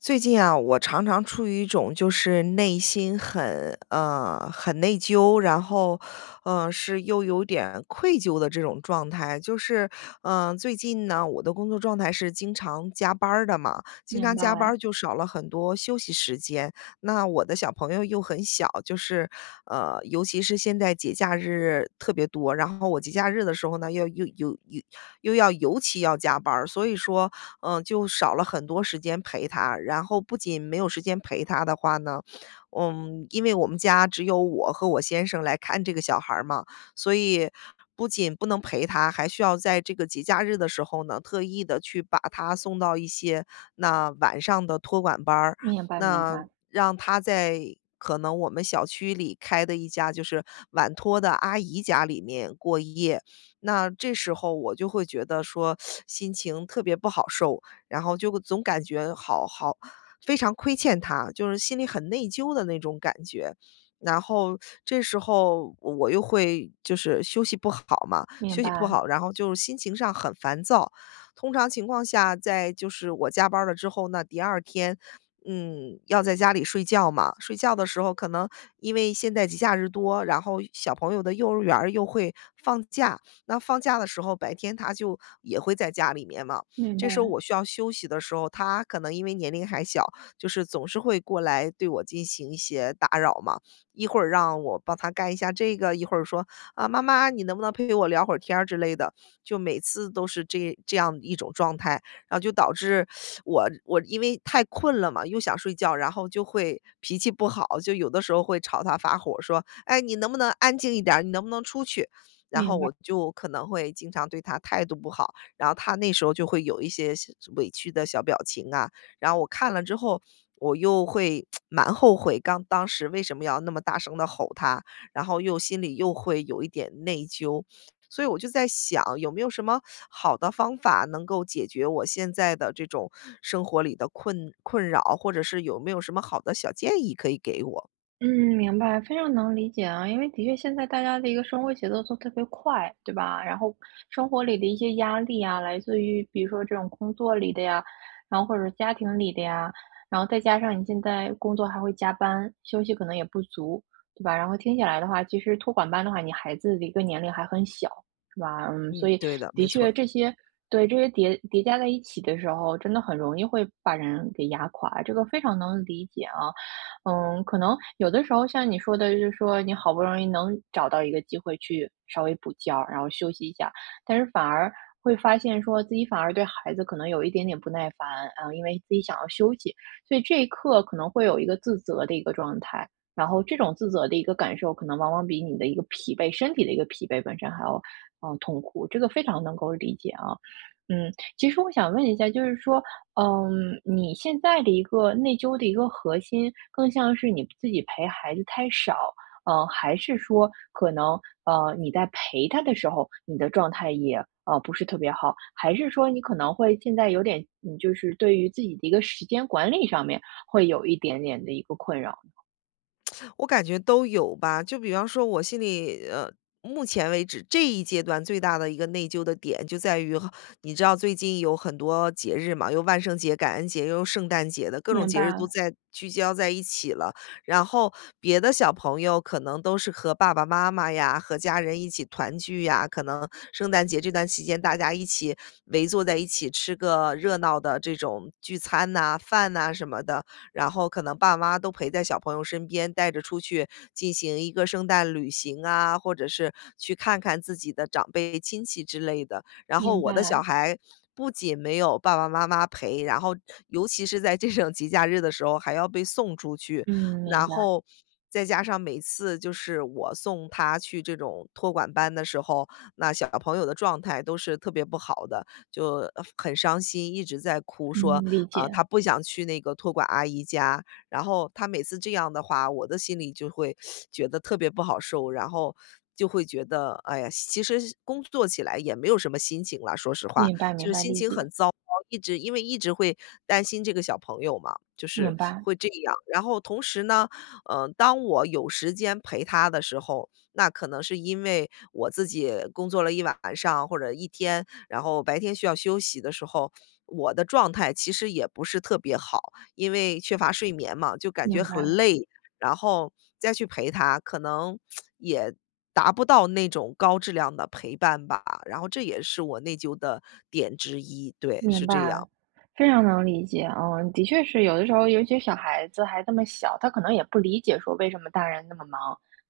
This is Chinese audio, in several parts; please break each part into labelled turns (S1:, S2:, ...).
S1: 最近啊，我常常处于一种就是内心很很内疚，然后是又有点愧疚的这种状态。就是最近呢，我的工作状态是经常加班儿的嘛，经
S2: 明
S1: 常加班
S2: 白，
S1: 儿就少了很多休息时间。那我的小朋友又很小，就是尤其是现在节假日特别多，然后我节假日的时候呢，要又又又又要尤其要加班儿，所以说就少了很多时间陪他。然后不仅没有时间陪他的话呢，嗯，因为我们家只有我和我先生来看这个小孩儿嘛，所以不仅不能陪他，还需要在这个节假日的时候呢，特意的去把他送到一些那晚上的托管班儿，
S2: 明白，明
S1: 那
S2: 白，
S1: 让他在可能我们小区里开的一家，就是晚托的阿姨家里面过夜。那这时候我就会觉得说心情特别不好受，然后就总感觉非常亏欠他，就是心里很内疚的那种感觉。然后这时候我又会就是休息不好嘛，
S2: 明
S1: 休息不
S2: 白，
S1: 好，然后就是心情上很烦躁。通常情况下，在就是我加班了之后呢，第二天，嗯，要在家里睡觉嘛。睡觉的时候，可能因为现在节假日多，然后小朋友的幼儿园儿又会放假，那放假的时候，白天他就也会在家里面嘛，
S2: 明白，
S1: 这时候我需要休息的时候，他可能因为年龄还小，就是总是会过来对我进行一些打扰嘛。一会儿让我帮他干一下这个，一会儿说，啊，妈妈，你能不能陪我聊会儿天儿之类的，就每次都是这样一种状态，然后就导致我因为太困了嘛，又想睡觉，然后就会脾气不好，就有的时候会朝他发火，说，哎，你能不能安静一点儿？你能不能出去？然后
S2: 明白。
S1: 我就可能会经常对他态度不好，然后他那时候就会有一些小委屈的小表情啊，然后我看了之后，我又会 蛮后悔，刚当时为什么要那么大声的吼他，然后又心里又会有一点内疚，所以我就在想，有没有什么好的方法能够解决我现在的这种生活里的困扰，或者是有没有什么好的小建议可以给我？
S2: 嗯，明白，非常能理解啊，因为的确现在大家的一个生活节奏都特别快，对吧？然后生活里的一些压力啊，来自于比如说这种工作里的呀，然后或者家庭里的呀，然后再加上你现在工作还会加班，休息可能也不足，对吧？然后听起来的话，其实托管班的话，你孩子的一个年龄还很小，是吧？嗯，所
S1: 嗯，
S2: 以
S1: 对的，
S2: 的
S1: 没
S2: 确
S1: 错。
S2: 这些对这些叠加在一起的时候，真的很容易会把人给压垮，这个非常能理解啊。可能有的时候像你说的，就是说你好不容易能找到一个机会去稍微补觉，然后休息一下，但是反而会发现说自己反而对孩子可能有一点点不耐烦，因为自己想要休息，所以这一刻可能会有一个自责的一个状态，然后这种自责的一个感受，可能往往比你的一个疲惫，身体的一个疲惫本身还要，痛苦，这个非常能够理解啊。嗯，其实我想问一下，就是说，你现在的一个内疚的一个核心，更像是你自己陪孩子太少，还是说可能你在陪他的时候，你的状态也不是特别好，还是说你可能会现在有点，就是对于自己的一个时间管理上面会有一点点的一个困扰？
S1: 我感觉都有吧。就比方说我心里目前为止这一阶段最大的一个内疚的点就在于，你知道最近有很多节日嘛，有万圣节、感恩节，又有圣诞节的，各种
S2: 明
S1: 节日都
S2: 白，
S1: 在聚焦在一起了。然后别的小朋友可能都是和爸爸妈妈呀、和家人一起团聚呀，可能圣诞节这段期间大家一起围坐在一起吃个热闹的这种聚餐呐、饭呐、什么的。然后可能爸妈都陪在小朋友身边，带着出去进行一个圣诞旅行啊，或者是去看看自己的长辈亲戚之类的。然后
S2: 明
S1: 我的小
S2: 白，
S1: 孩不仅没有爸爸妈妈陪，然后尤其是在这种节假日的时候还要被送出去，
S2: 嗯，明
S1: 然
S2: 白，
S1: 后再加上每次就是我送他去这种托管班的时候，那小朋友的状态都是特别不好的。就很伤心，一直在哭说，
S2: 嗯，理
S1: 啊、
S2: 解，
S1: 他不想去那个托管阿姨家。然后他每次这样的话，我的心里就会觉得特别不好受，然后就会觉得，哎呀，其实工作起来也没有什么心情了，说实话，
S2: 明白，明
S1: 就是
S2: 白，
S1: 心
S2: 理
S1: 情很
S2: 解，
S1: 糟糕，一直因为一直会担心这个小朋友嘛，就
S2: 明
S1: 是
S2: 白，
S1: 会这样。然后同时呢，当我有时间陪他的时候，那可能是因为我自己工作了一晚上或者一天，然后白天需要休息的时候，我的状态其实也不是特别好，因为缺乏睡眠嘛，就感觉
S2: 明
S1: 很
S2: 白。
S1: 累，然后再去陪他，可能也达不到那种高质量的陪伴吧。然后这也是我内疚的点之一，对，
S2: 明
S1: 是
S2: 白，
S1: 这样。
S2: 非常能理解。嗯，的确是有的时候，尤其小孩子还这么小，他可能也不理解说为什么大人那么忙，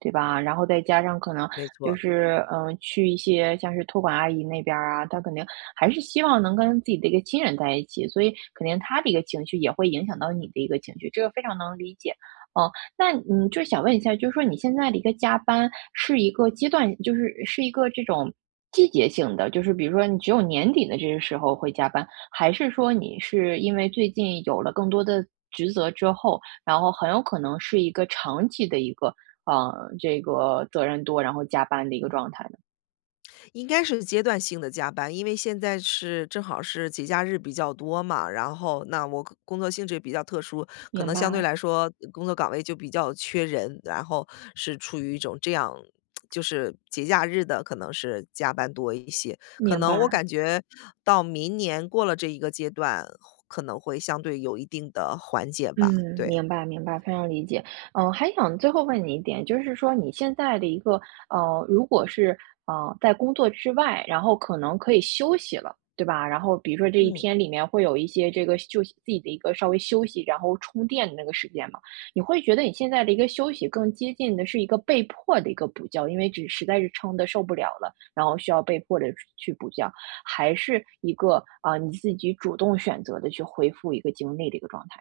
S2: 对吧？然后再加上可能就是，去一些像是托管阿姨那边儿啊，他肯定还是希望能跟自己的一个亲人在一起，所以肯定他的一个情绪也会影响到你的一个情绪，这个非常能理解。嗯，那就是想问一下，就是说你现在的一个加班是一个阶段，是一个这种季节性的，就是比如说你只有年底的这个时候会加班，还是说你是因为最近有了更多的职责之后，然后很有可能是一个长期的一个，呃，这个责任多，然后加班的一个状态呢？
S1: 应该是阶段性的加班，因为现在是正好是节假日比较多嘛，然后那我工作性质也比较特殊，可
S2: 明
S1: 能相对
S2: 白，
S1: 来说工作岗位就比较缺人，然后是处于一种这样，就是节假日的可能是加班多一些，可
S2: 明
S1: 能我
S2: 白。
S1: 感觉到明年过了这一个阶段，可能会相对有一定的缓解吧，
S2: 嗯，
S1: 对。
S2: 明白明白，非常理解。还想最后问你一点，就是说你现在的一个如果是在工作之外，然后可能可以休息了，对吧？然后比如说这一
S1: 嗯。
S2: 天里面会有一些这个休息自己的一个稍微休息，然后充电的那个时间嘛，你会觉得你现在的一个休息更接近的是一个被迫的一个补觉，因为只实在是撑的受不了了，然后需要被迫的去补觉，还是一个你自己主动选择的去恢复一个精力的一个状态？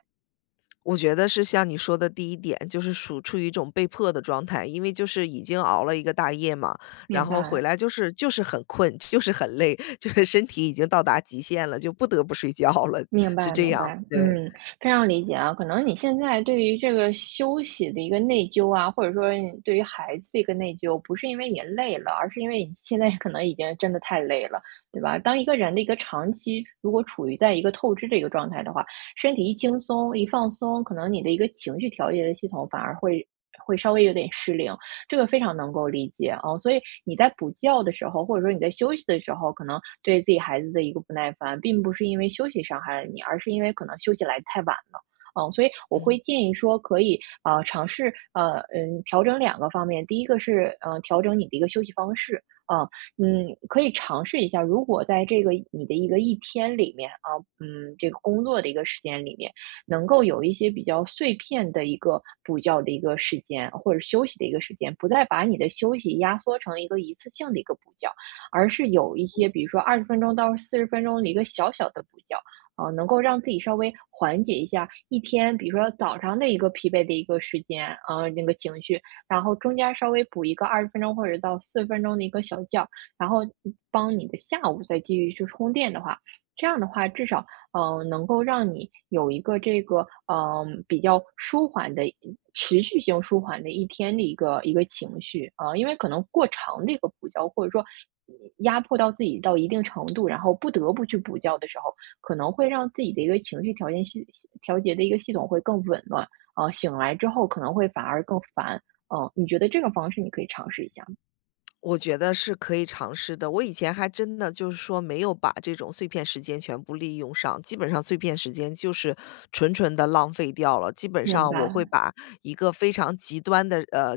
S1: 我觉得是像你说的第一点，就是处于一种被迫的状态，因为就是已经熬了一个大夜嘛，然
S2: 明
S1: 后回
S2: 白，
S1: 来就是很困，就是很累，就是身体已经到达极限了，就不得不睡觉了，
S2: 明
S1: 是
S2: 白，
S1: 这
S2: 明
S1: 样，
S2: 白，
S1: 对，
S2: 嗯，非常理解啊。可能你现在对于这个休息的一个内疚啊，或者说你对于孩子的一个内疚，不是因为你累了，而是因为你现在可能已经真的太累了，对吧？当一个人的一个长期如果处于在一个透支的一个状态的话，身体一轻松一放松，可能你的一个情绪调节的系统反而会稍微有点失灵，这个非常能够理解啊。所以你在补觉的时候，或者说你在休息的时候，可能对自己孩子的一个不耐烦，并不是因为休息伤害了你，而是因为可能休息来得太晚了。所以我会
S1: 嗯。
S2: 建议说，可以啊，尝试调整两个方面，第一个是调整你的一个休息方式，啊、可以尝试一下，如果在这个你的一个一天里面啊，这个工作的一个时间里面，能够有一些比较碎片的一个补觉的一个时间，或者休息的一个时间，不再把你的休息压缩成一个一次性的一个补觉，而是有一些比如说二十分钟到四十分钟的一个小小的补觉，啊，能够让自己稍微缓解一下一天，比如说早上的一个疲惫的一个时间，那个情绪，然后中间稍微补一个二十分钟或者到四十分钟的一个小觉，然后帮你的下午再继续去充电的话，这样的话至少能够让你有一个这个，比较舒缓的持续性舒缓的一天的一个情绪。因为可能过长的一个补觉，或者说压迫到自己到一定程度，然后不得不去补觉的时候，可能会让自己的一个情绪调节的一个系统会更紊乱，醒来之后可能会反而更烦。嗯，你觉得这个方式你可以尝试一下吗
S1: 我觉得是可以尝试的。我以前还真的就是说没有把这种碎片时间全部利用上，基本上碎片时间就是纯纯的浪费掉了。基本
S2: 明
S1: 上我会
S2: 白。
S1: 把一个非常极端的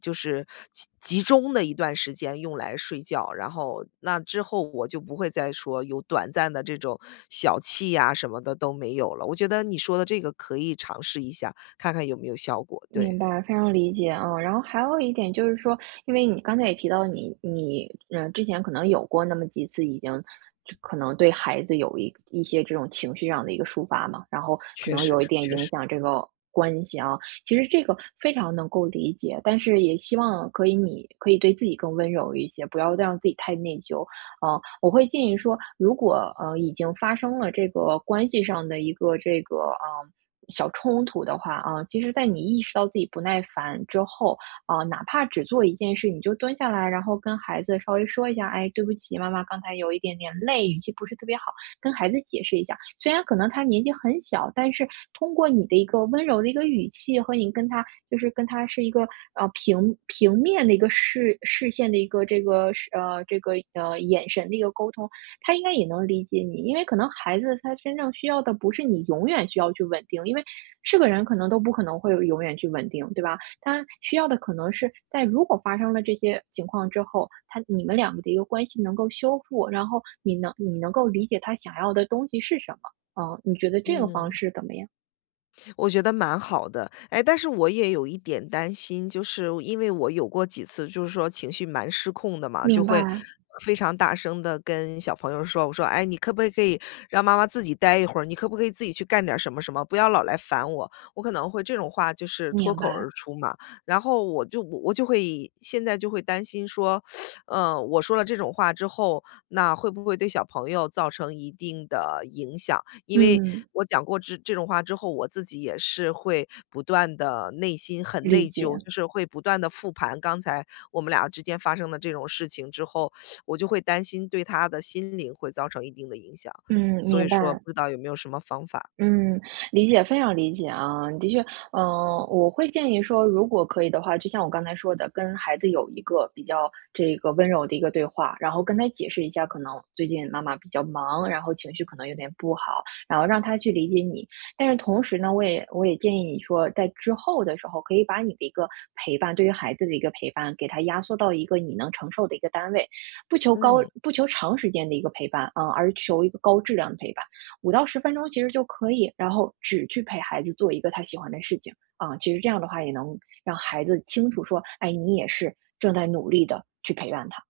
S1: 就是集中的一段时间用来睡觉，然后那之后我就不会再说有短暂的这种小憩呀什么的都没有了。我觉得你说的这个可以尝试一下，看看有没有效果，对，
S2: 明白，非常理解啊。然后还有一点就是说，因为你刚才也提到你之前可能有过那么几次已经就可能对孩子有一些这种情绪上的一个抒发嘛，然后可
S1: 确
S2: 能
S1: 实
S2: 有一
S1: 是
S2: 点
S1: 确
S2: 影
S1: 实，
S2: 响这个关系啊。其实这个非常能够理解，但是也希望可以你对自己更温柔一些，不要让自己太内疚。我会建议说，如果已经发生了这个关系上的一个这个小冲突的话其实，在你意识到自己不耐烦之后哪怕只做一件事，你就蹲下来，然后跟孩子稍微说一下，哎，对不起，妈妈刚才有一点点累，语气不是特别好，跟孩子解释一下。虽然可能他年纪很小，但是通过你的一个温柔的一个语气和你跟他就是跟他是一个平面的一个视线的一个这个眼神的一个沟通，他应该也能理解你，因为可能孩子他真正需要的不是你永远需要去稳定，因为是个人可能都不可能会永远去稳定，对吧？他需要的可能是在如果发生了这些情况之后，他你们两个的一个关系能够修复，然后你能够理解他想要的东西是什么。嗯，你觉得这个方
S1: 嗯。
S2: 式怎么样？
S1: 我觉得蛮好的。哎，但是我也有一点担心，就是因为我有过几次就是说情绪蛮失控的嘛，就
S2: 明
S1: 会
S2: 白，
S1: 非常大声的跟小朋友说，我说："哎，你可不可以让妈妈自己待一会儿？你可不可以自己去干点什么什么？不要老来烦我。"我可能会这种话就是脱
S2: 明
S1: 口而
S2: 白，
S1: 出嘛，然后我就会现在就会担心说，嗯，我说了这种话之后，那会不会对小朋友造成一定的影响？因为
S2: 嗯，
S1: 我讲过这种话之后，我自己也是会不断的内心很
S2: 理
S1: 内疚，
S2: 解，
S1: 就是会不断的复盘刚才我们俩之间发生的这种事情之后，我就会担心对他的心灵会造成一定的影响，
S2: 嗯，
S1: 所以
S2: 明
S1: 说
S2: 白。
S1: 不知道有没有什么方法？
S2: 嗯，理解，非常理解啊，的确，嗯，我会建议说，如果可以的话，就像我刚才说的，跟孩子有一个比较这个温柔的一个对话，然后跟他解释一下，可能最近妈妈比较忙，然后情绪可能有点不好，然后让他去理解你。但是同时呢，我也建议你说，在之后的时候，可以把你的一个陪伴，对于孩子的一个陪伴，给他压缩到一个你能承受的一个单位，不求高，
S1: 嗯。
S2: 不求长时间的一个陪伴，嗯，而求一个高质量的陪伴。5到10分钟其实就可以，然后只去陪孩子做一个他喜欢的事情。啊，其实这样的话也能让孩子清楚说，哎，你也是正在努力的去陪伴他。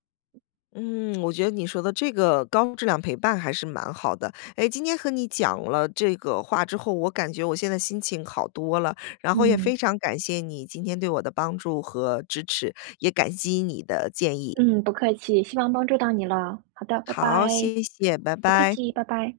S1: 嗯，我觉得你说的这个高质量陪伴还是蛮好的。哎，今天和你讲了这个话之后，我感觉我现在心情好多了，然后也非
S2: 嗯，
S1: 常感谢你今天对我的帮助和支持，也感激你的建议。
S2: 嗯，不客气，希望帮助到你了。好的，拜拜。
S1: 好，谢谢，拜
S2: 不客
S1: 拜。
S2: 气，拜拜。